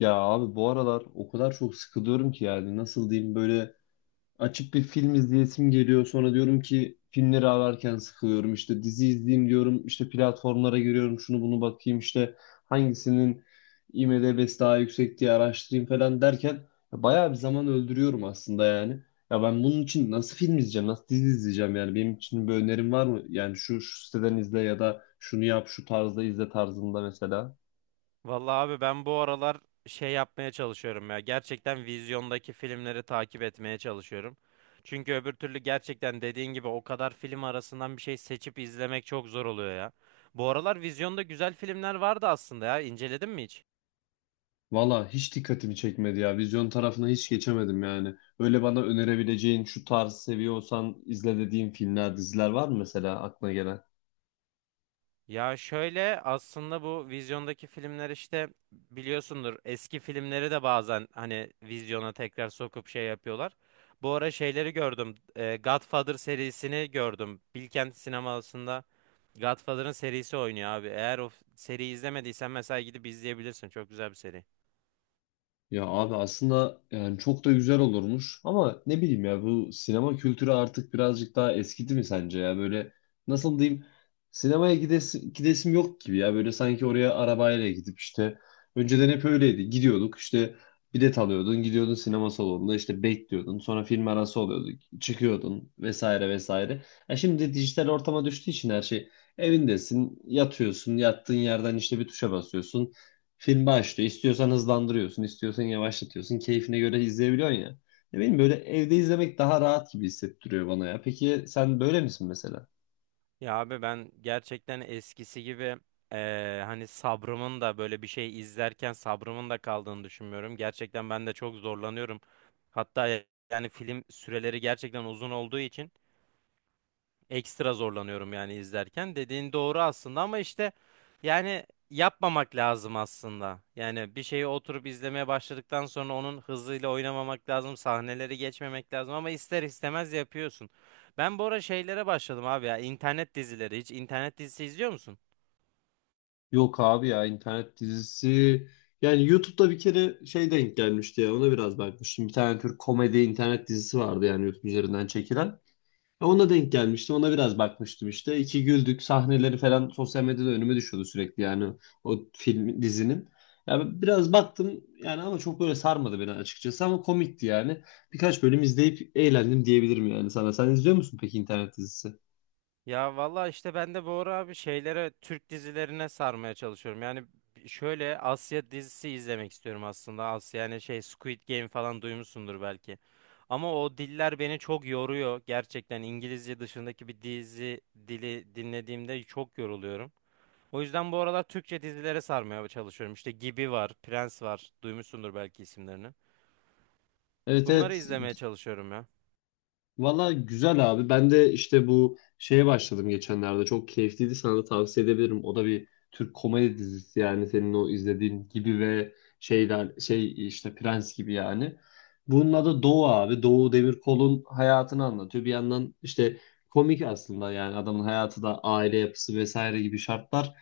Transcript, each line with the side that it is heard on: left: Ya abi bu aralar o kadar çok sıkılıyorum ki yani nasıl diyeyim böyle açıp bir film izleyesim geliyor sonra diyorum ki filmleri ararken sıkılıyorum işte dizi izleyeyim diyorum işte platformlara giriyorum şunu bunu bakayım işte hangisinin IMDb'si daha yüksek diye araştırayım falan derken ya bayağı bir zaman öldürüyorum aslında yani. Ya ben bunun için nasıl film izleyeceğim nasıl dizi izleyeceğim yani benim için bir önerim var mı? Yani şu siteden izle ya da şunu yap şu tarzda izle tarzında mesela.
right: Vallahi abi ben bu aralar şey yapmaya çalışıyorum ya. Gerçekten vizyondaki filmleri takip etmeye çalışıyorum. Çünkü öbür türlü gerçekten dediğin gibi o kadar film arasından bir şey seçip izlemek çok zor oluyor ya. Bu aralar vizyonda güzel filmler vardı aslında ya. İnceledin mi hiç?
left: Valla hiç dikkatimi çekmedi ya. Vizyon tarafına hiç geçemedim yani. Öyle bana önerebileceğin şu tarz seviyorsan izle dediğin filmler, diziler var mı mesela aklına gelen?
right: Ya şöyle aslında bu vizyondaki filmler işte biliyorsundur, eski filmleri de bazen hani vizyona tekrar sokup şey yapıyorlar. Bu ara şeyleri gördüm. Godfather serisini gördüm. Bilkent sinemasında Godfather'ın serisi oynuyor abi. Eğer seriyi izlemediysen mesela gidip izleyebilirsin. Çok güzel bir seri.
left: Ya abi aslında yani çok da güzel olurmuş ama ne bileyim ya bu sinema kültürü artık birazcık daha eskidi mi sence ya böyle nasıl diyeyim sinemaya gidesim, gidesim yok gibi ya böyle sanki oraya arabayla gidip işte önceden hep öyleydi gidiyorduk işte bilet alıyordun gidiyordun sinema salonunda işte bekliyordun sonra film arası oluyordu çıkıyordun vesaire vesaire. Ya şimdi dijital ortama düştüğü için her şey evindesin yatıyorsun yattığın yerden işte bir tuşa basıyorsun. Film başlıyor. İstiyorsan hızlandırıyorsun, istiyorsan yavaşlatıyorsun. Keyfine göre izleyebiliyorsun ya. Ne bileyim böyle evde izlemek daha rahat gibi hissettiriyor bana ya. Peki sen böyle misin mesela?
right: Ya abi ben gerçekten eskisi gibi hani sabrımın da böyle bir şey izlerken sabrımın da kaldığını düşünmüyorum. Gerçekten ben de çok zorlanıyorum. Hatta ya- Yani film süreleri gerçekten uzun olduğu için ekstra zorlanıyorum yani izlerken. Dediğin doğru aslında ama işte yani yapmamak lazım aslında. Yani bir şeyi oturup izlemeye başladıktan sonra onun hızıyla oynamamak lazım, sahneleri geçmemek lazım ama ister istemez yapıyorsun. Ben bu ara şeylere başladım abi, ya internet dizileri. Hiç internet dizisi izliyor musun?
left: Yok abi ya internet dizisi. Yani YouTube'da bir kere şey denk gelmişti ya ona biraz bakmıştım. Bir tane Türk komedi internet dizisi vardı yani YouTube üzerinden çekilen. Ona denk gelmiştim. Ona biraz bakmıştım işte. İki güldük. Sahneleri falan sosyal medyada önüme düşüyordu sürekli yani o film dizinin. Ya biraz baktım yani ama çok böyle sarmadı beni açıkçası ama komikti yani. Birkaç bölüm izleyip eğlendim diyebilirim yani sana. Sen izliyor musun peki internet dizisi?
right: Ya valla işte ben de bu ara abi şeylere, Türk dizilerine sarmaya çalışıyorum. Yani şöyle Asya dizisi izlemek istiyorum aslında. Asya yani şey Squid Game falan duymuşsundur belki. Ama o diller beni çok yoruyor. Gerçekten İngilizce dışındaki bir dizi dili dinlediğimde çok yoruluyorum. O yüzden bu aralar Türkçe dizilere sarmaya çalışıyorum. İşte Gibi var, Prens var. Duymuşsundur belki isimlerini.
left: Evet,
right: Bunları
left: evet.
right: izlemeye çalışıyorum ya.
left: Valla güzel abi. Ben de işte bu şeye başladım geçenlerde. Çok keyifliydi. Sana da tavsiye edebilirim. O da bir Türk komedi dizisi yani senin o izlediğin gibi ve şeyler şey işte Prens gibi yani. Bunun adı Doğu abi. Doğu Demirkol'un hayatını anlatıyor. Bir yandan işte komik aslında yani adamın hayatı da aile yapısı vesaire gibi şartlar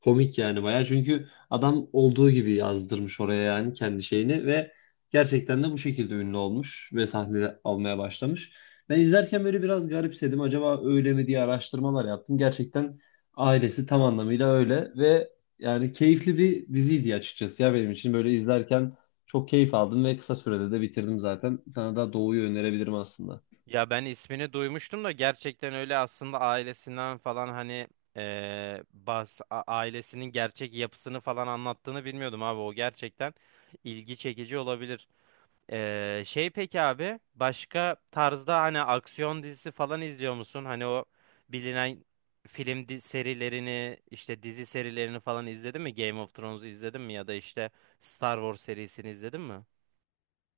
left: komik yani bayağı. Çünkü adam olduğu gibi yazdırmış oraya yani kendi şeyini ve gerçekten de bu şekilde ünlü olmuş ve sahne almaya başlamış. Ben izlerken böyle biraz garipsedim. Acaba öyle mi diye araştırmalar yaptım. Gerçekten ailesi tam anlamıyla öyle ve yani keyifli bir diziydi açıkçası ya benim için. Böyle izlerken çok keyif aldım ve kısa sürede de bitirdim zaten. Sana da Doğu'yu önerebilirim aslında.
right: Ya ben ismini duymuştum da gerçekten öyle aslında ailesinden falan hani ailesinin gerçek yapısını falan anlattığını bilmiyordum abi, o gerçekten ilgi çekici olabilir. Şey peki abi, başka tarzda hani aksiyon dizisi falan izliyor musun? Hani o bilinen serilerini, işte dizi serilerini falan izledin mi? Game of Thrones'u izledin mi ya da işte Star Wars serisini izledin mi?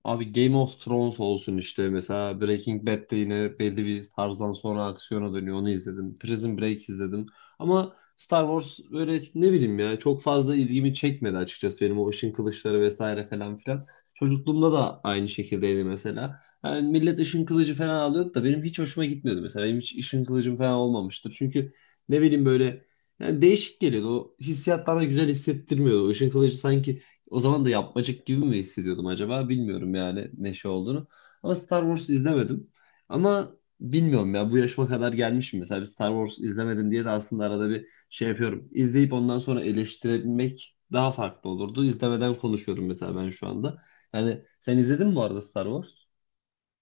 left: Abi Game of Thrones olsun işte. Mesela Breaking Bad'de yine belli bir tarzdan sonra aksiyona dönüyor. Onu izledim. Prison Break izledim. Ama Star Wars böyle ne bileyim ya çok fazla ilgimi çekmedi açıkçası. Benim o ışın kılıçları vesaire falan filan. Çocukluğumda da aynı şekildeydi mesela. Yani millet ışın kılıcı falan alıyordu da benim hiç hoşuma gitmiyordu mesela. Benim hiç ışın kılıcım falan olmamıştır. Çünkü ne bileyim böyle yani değişik geliyordu. O hissiyat bana güzel hissettirmiyordu. O ışın kılıcı sanki o zaman da yapmacık gibi mi hissediyordum acaba? Bilmiyorum yani ne şey olduğunu. Ama Star Wars izlemedim. Ama bilmiyorum ya bu yaşıma kadar gelmişim. Mesela bir Star Wars izlemedim diye de aslında arada bir şey yapıyorum. İzleyip ondan sonra eleştirebilmek daha farklı olurdu. İzlemeden konuşuyorum mesela ben şu anda. Yani sen izledin mi bu arada Star Wars?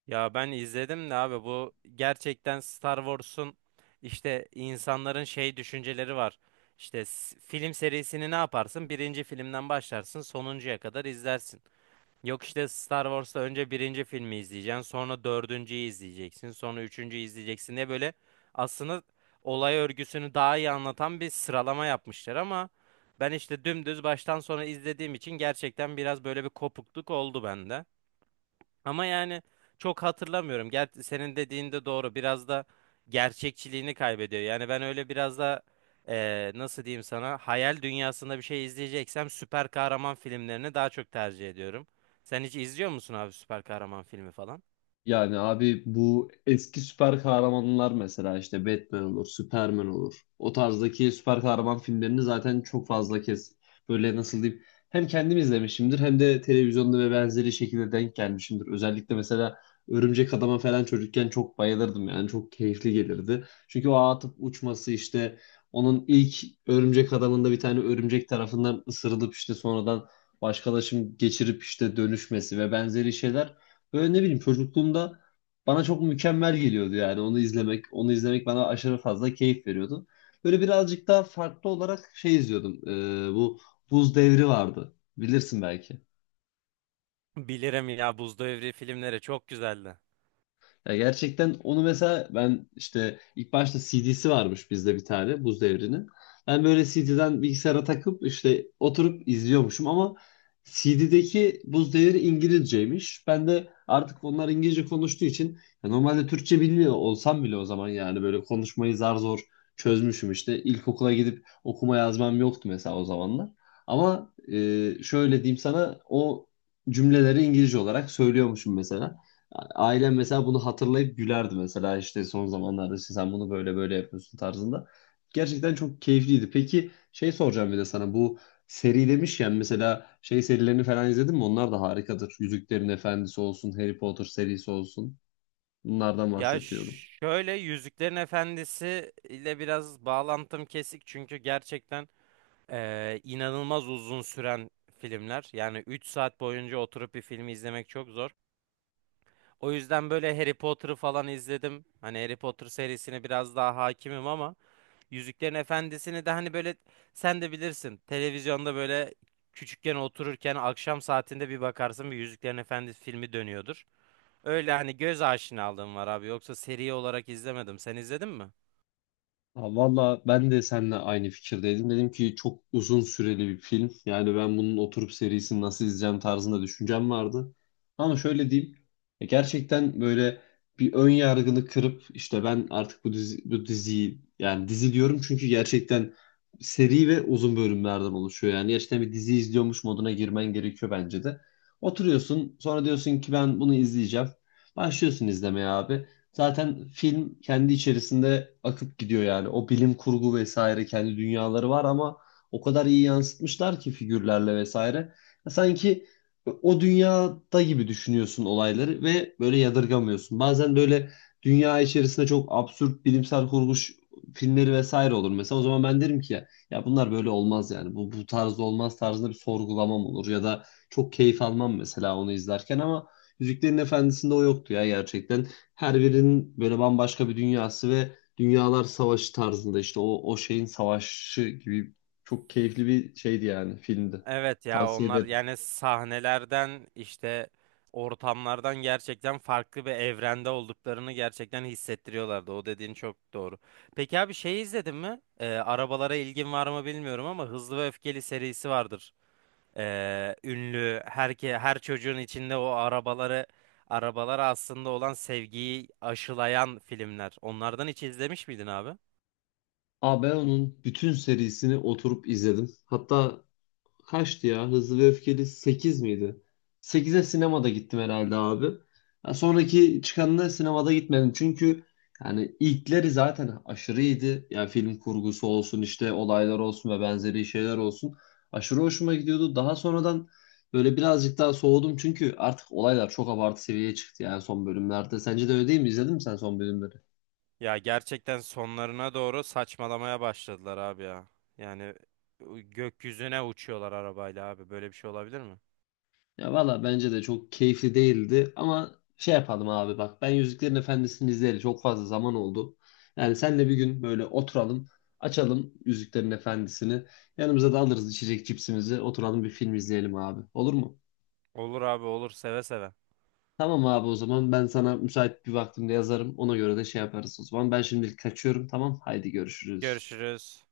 right: Ya ben izledim de abi, bu gerçekten Star Wars'un işte insanların şey düşünceleri var. Film serisini ne yaparsın? Birinci filmden başlarsın, sonuncuya kadar izlersin. Yok işte Star Wars'ta önce birinci filmi izleyeceksin, sonra dördüncüyü izleyeceksin, sonra üçüncüyü izleyeceksin diye böyle aslında olay örgüsünü daha iyi anlatan bir sıralama yapmışlar ama ben işte dümdüz baştan sona izlediğim için gerçekten biraz böyle bir kopukluk oldu bende. Ama yani çok hatırlamıyorum. Ger senin dediğin de doğru. Biraz da gerçekçiliğini kaybediyor. Yani ben öyle biraz da nasıl diyeyim sana, hayal dünyasında bir şey izleyeceksem süper kahraman filmlerini daha çok tercih ediyorum. Sen hiç izliyor musun abi, süper kahraman filmi falan?
left: Yani abi bu eski süper kahramanlar mesela işte Batman olur, Superman olur. O tarzdaki süper kahraman filmlerini zaten çok fazla kez böyle nasıl diyeyim hem kendim izlemişimdir hem de televizyonda ve benzeri şekilde denk gelmişimdir. Özellikle mesela Örümcek Adam'a falan çocukken çok bayılırdım yani çok keyifli gelirdi. Çünkü o ağa atıp uçması işte onun ilk Örümcek Adam'ında bir tane örümcek tarafından ısırılıp işte sonradan başkalaşım geçirip işte dönüşmesi ve benzeri şeyler böyle ne bileyim çocukluğumda bana çok mükemmel geliyordu yani onu izlemek. Onu izlemek bana aşırı fazla keyif veriyordu. Böyle birazcık daha farklı olarak şey izliyordum. Bu Buz Devri vardı. Bilirsin belki.
right: Bilirim ya, Buz Devri filmleri çok güzeldi.
left: Ya gerçekten onu mesela ben işte ilk başta CD'si varmış bizde bir tane Buz Devri'nin. Ben böyle CD'den bilgisayara takıp işte oturup izliyormuşum ama CD'deki Buz Devri İngilizceymiş. Ben de artık onlar İngilizce konuştuğu için ya normalde Türkçe bilmiyor olsam bile o zaman yani böyle konuşmayı zar zor çözmüşüm işte. İlkokula gidip okuma yazmam yoktu mesela o zamanlar. Ama şöyle diyeyim sana o cümleleri İngilizce olarak söylüyormuşum mesela. Yani ailem mesela bunu hatırlayıp gülerdi mesela işte son zamanlarda işte sen bunu böyle böyle yapıyorsun tarzında. Gerçekten çok keyifliydi. Peki şey soracağım bir de sana bu seri demişken mesela şey serilerini falan izledin mi? Onlar da harikadır. Yüzüklerin Efendisi olsun, Harry Potter serisi olsun. Bunlardan
right: Ya
left: bahsediyorum.
right: şöyle Yüzüklerin Efendisi ile biraz bağlantım kesik, çünkü gerçekten inanılmaz uzun süren filmler. Yani 3 saat boyunca oturup bir filmi izlemek çok zor. O yüzden böyle Harry Potter'ı falan izledim. Hani Harry Potter serisine biraz daha hakimim ama Yüzüklerin Efendisi'ni de hani böyle, sen de bilirsin. Televizyonda böyle küçükken otururken akşam saatinde bir bakarsın, bir Yüzüklerin Efendisi filmi dönüyordur. Öyle hani göz aşinalığım var abi. Yoksa seri olarak izlemedim. Sen izledin mi?
left: Ha, valla ben de seninle aynı fikirdeydim. Dedim ki çok uzun süreli bir film. Yani ben bunun oturup serisini nasıl izleyeceğim tarzında düşüncem vardı. Ama şöyle diyeyim. Gerçekten böyle bir ön yargını kırıp işte ben artık bu dizi, bu diziyi yani dizi diyorum çünkü gerçekten seri ve uzun bölümlerden oluşuyor. Yani gerçekten bir dizi izliyormuş moduna girmen gerekiyor bence de. Oturuyorsun sonra diyorsun ki ben bunu izleyeceğim. Başlıyorsun izlemeye abi. Zaten film kendi içerisinde akıp gidiyor yani. O bilim kurgu vesaire kendi dünyaları var ama o kadar iyi yansıtmışlar ki figürlerle vesaire. Sanki o dünyada gibi düşünüyorsun olayları ve böyle yadırgamıyorsun. Bazen böyle dünya içerisinde çok absürt bilimsel kurgu filmleri vesaire olur. Mesela o zaman ben derim ki ya, ya bunlar böyle olmaz yani. Bu tarzda olmaz tarzında bir sorgulamam olur ya da çok keyif almam mesela onu izlerken ama Yüzüklerin Efendisi'nde o yoktu ya gerçekten. Her birinin böyle bambaşka bir dünyası ve dünyalar savaşı tarzında işte o şeyin savaşı gibi çok keyifli bir şeydi yani filmde.
right: Evet ya,
left: Tavsiye
right: onlar
left: ederim.
right: yani sahnelerden işte ortamlardan gerçekten farklı bir evrende olduklarını gerçekten hissettiriyorlardı. O dediğin çok doğru. Peki abi, şey izledin mi? Arabalara ilgin var mı bilmiyorum ama Hızlı ve Öfkeli serisi vardır. Ünlü her çocuğun içinde o arabalara aslında olan sevgiyi aşılayan filmler. Onlardan hiç izlemiş miydin abi?
left: Aa ben onun bütün serisini oturup izledim. Hatta kaçtı ya? Hızlı ve Öfkeli 8 miydi? 8'e sinemada gittim herhalde abi. Ya sonraki çıkanına sinemada gitmedim. Çünkü yani ilkleri zaten aşırı iyiydi. Yani film kurgusu olsun işte olaylar olsun ve benzeri şeyler olsun. Aşırı hoşuma gidiyordu. Daha sonradan böyle birazcık daha soğudum. Çünkü artık olaylar çok abartı seviyeye çıktı yani son bölümlerde. Sence de öyle değil mi? İzledin mi sen son bölümleri?
right: Ya gerçekten sonlarına doğru saçmalamaya başladılar abi ya. Yani gökyüzüne uçuyorlar arabayla abi. Böyle bir şey olabilir mi?
left: Ya valla bence de çok keyifli değildi ama şey yapalım abi bak ben Yüzüklerin Efendisi'ni izleyeli çok fazla zaman oldu. Yani senle bir gün böyle oturalım açalım Yüzüklerin Efendisi'ni yanımıza da alırız içecek cipsimizi oturalım bir film izleyelim abi olur mu?
right: Olur abi, olur seve seve.
left: Tamam abi o zaman ben sana müsait bir vaktimde yazarım ona göre de şey yaparız o zaman ben şimdilik kaçıyorum tamam haydi görüşürüz.
right: Görüşürüz.